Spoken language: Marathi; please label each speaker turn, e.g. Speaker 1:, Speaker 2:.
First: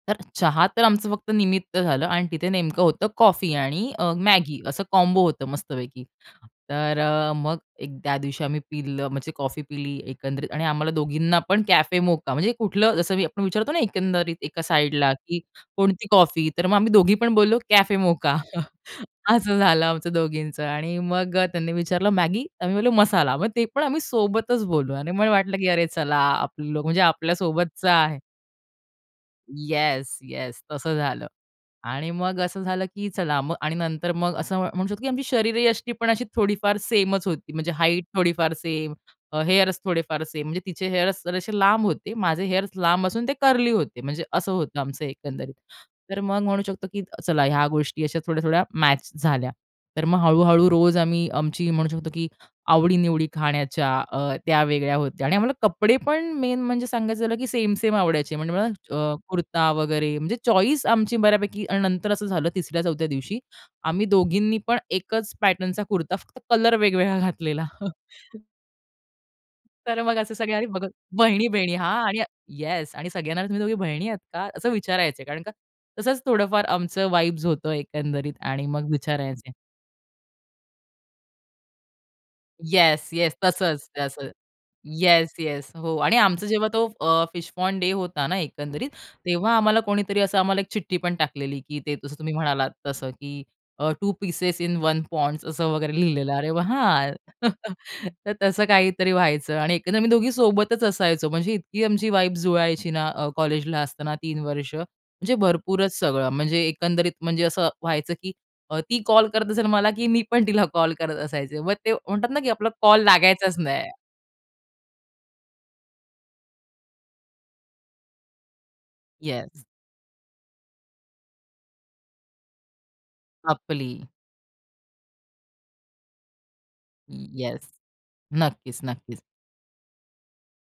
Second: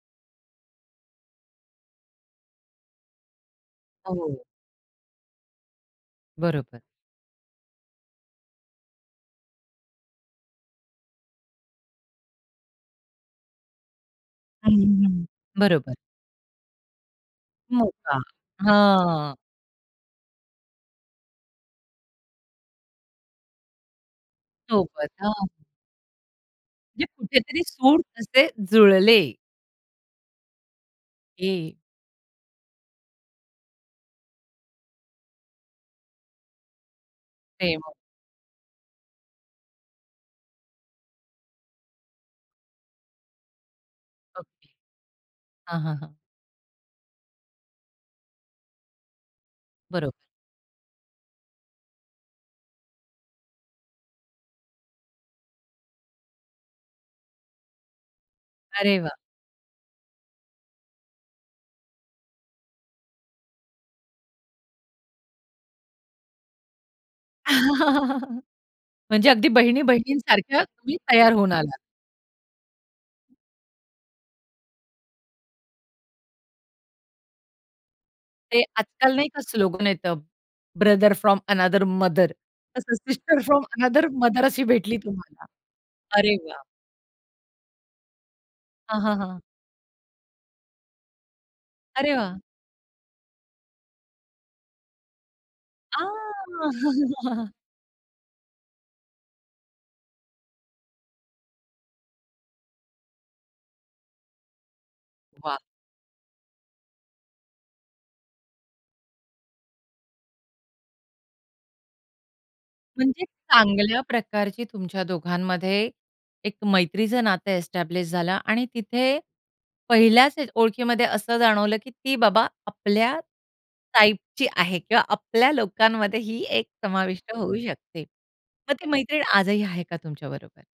Speaker 1: तर चहा तर आमचं फक्त निमित्त झालं आणि तिथे नेमकं होतं कॉफी आणि अ,
Speaker 2: हो.
Speaker 1: मॅगी असं कॉम्बो होतं मस्तपैकी.
Speaker 2: बरोबर.
Speaker 1: तर अ, मग एक त्या दिवशी आम्ही पिलं म्हणजे कॉफी पिली एकंदरीत आणि आम्हाला दोघींना पण कॅफे मोका म्हणजे कुठलं जसं मी आपण विचारतो ना, एकंदरीत एका
Speaker 2: हं,
Speaker 1: साईडला
Speaker 2: हं,
Speaker 1: की
Speaker 2: बरोबर.
Speaker 1: कोणती कॉफी? तर मग आम्ही दोघी पण बोललो
Speaker 2: हो
Speaker 1: "कॅफे
Speaker 2: का.
Speaker 1: मोका"
Speaker 2: हां.
Speaker 1: असं झालं आमचं दोघींचं. आणि मग अ, त्यांनी विचारलं मॅगी आम्ही बोललो मसाला. मग ते पण आम्ही सोबतच बोललो आणि
Speaker 2: सोबत.
Speaker 1: मला
Speaker 2: हां.
Speaker 1: वाटलं, की अरे चला, आपलं म्हणजे
Speaker 2: जे कुठेतरी
Speaker 1: आपल्यासोबतचा
Speaker 2: सूर
Speaker 1: आहे.
Speaker 2: असे जुळले.
Speaker 1: Yes, yes. तसं झालं.
Speaker 2: ए
Speaker 1: आणि मग असं झालं, की चला आणि नंतर मग असं म्हणू शकतो की आमची शरीरयष्टी पण अशी थोडीफार सेमच होती म्हणजे
Speaker 2: सेम.
Speaker 1: हाईट थोडीफार सेम अ, हेअर्स थोडेफार सेम म्हणजे तिचे हेअर्स जसे लांब होते. माझे हेअर्स लांब असून ते कर्ली होते म्हणजे असं
Speaker 2: ओके.
Speaker 1: होतं आमचं एकंदरीत.
Speaker 2: हां, हां, हां.
Speaker 1: तर मग म्हणू शकतो, की चला ह्या गोष्टी अशा थोड्या-थोड्या मॅच झाल्या. तर
Speaker 2: बरोबर.
Speaker 1: मग हळू-हळू रोज आम्ही आमची म्हणू शकतो, की आवडी-निवडी खाण्याच्या अ, त्या वेगळ्या होत्या आणि आम्हाला कपडे पण मेन म्हणजे सांगायचं झालं की सेम-सेम आवडायचे म्हणजे मला
Speaker 2: अरे वाह!
Speaker 1: अ, कुर्ता वगैरे म्हणजे चॉईस आमची बऱ्यापैकी आणि नंतर असं झालं तिसऱ्या चौथ्या दिवशी आम्ही दोघींनी पण एकच पॅटर्नचा कुर्ता फक्त कलर वेगवेगळा घातलेला.
Speaker 2: म्हणजे अगदी
Speaker 1: तर मग असे
Speaker 2: बहिणी-बहिणींसारख्या
Speaker 1: सगळे बघत
Speaker 2: तुम्ही तयार होऊन
Speaker 1: बहिणी-बहिणी
Speaker 2: आलात.
Speaker 1: हां, आणि येस आणि सगळ्यांना तुम्ही दोघी बहिणी आहेत का असं विचारायचे कारण का तसंच थोडंफार आमचं वाइब्स होतं एकंदरीत
Speaker 2: ते
Speaker 1: आणि मग
Speaker 2: आजकाल नाही का,
Speaker 1: विचारायचे.
Speaker 2: स्लोगन येतं brother from another mother,
Speaker 1: yes, yes.
Speaker 2: Sister from
Speaker 1: तसंच,
Speaker 2: अनादर
Speaker 1: तसंच.
Speaker 2: मदर अशी भेटली
Speaker 1: येस,
Speaker 2: तुम्हाला.
Speaker 1: येस, हो. आणि
Speaker 2: अरे
Speaker 1: आमचा
Speaker 2: वा!
Speaker 1: जेव्हा तो अ, फिश पॉन्ड डे होता ना, एकंदरीत
Speaker 2: हां, हां, हां.
Speaker 1: तेव्हा आम्हाला कोणीतरी असं आम्हाला एक चिठ्ठी पण टाकलेली, की ते
Speaker 2: अरे
Speaker 1: जसं तुम्ही
Speaker 2: वाह!
Speaker 1: म्हणालात तसं की अ, two pieces in one pods असं वगैरे लिहिलेलं आहे. अरे
Speaker 2: आ!
Speaker 1: वाह! तर तसं काहीतरी व्हायचं आणि एकंदर मी दोघी सोबतच असायचो. म्हणजे इतकी आमची वाईब जुळायची ना अ, कॉलेजला असताना 3 वर्ष म्हणजे
Speaker 2: वाह!
Speaker 1: भरपूरच सगळं. म्हणजे एकंदरीत म्हणजे असं व्हायचं की अ, ती कॉल करत असेल मला की मी पण तिला कॉल करत असायचे. मग ते म्हणतात ना की आपला कॉल
Speaker 2: म्हणजे
Speaker 1: लागायचाच नाही.
Speaker 2: चांगल्या प्रकारची तुमच्या दोघांमध्ये एक मैत्रीचं नातं एस्टॅब्लिश झालं आणि तिथे
Speaker 1: येस.
Speaker 2: पहिल्याच ओळखीमध्ये असं जाणवलं, की ती बाबा आपल्या
Speaker 1: आपली.
Speaker 2: टाइपची आहे किंवा आपल्या लोकांमध्ये ही एक समाविष्ट
Speaker 1: ये
Speaker 2: होऊ
Speaker 1: येस.
Speaker 2: शकते. मग
Speaker 1: नक्कीच.
Speaker 2: ती
Speaker 1: नक्कीच.
Speaker 2: मैत्रीण आजही आहे का तुमच्याबरोबर?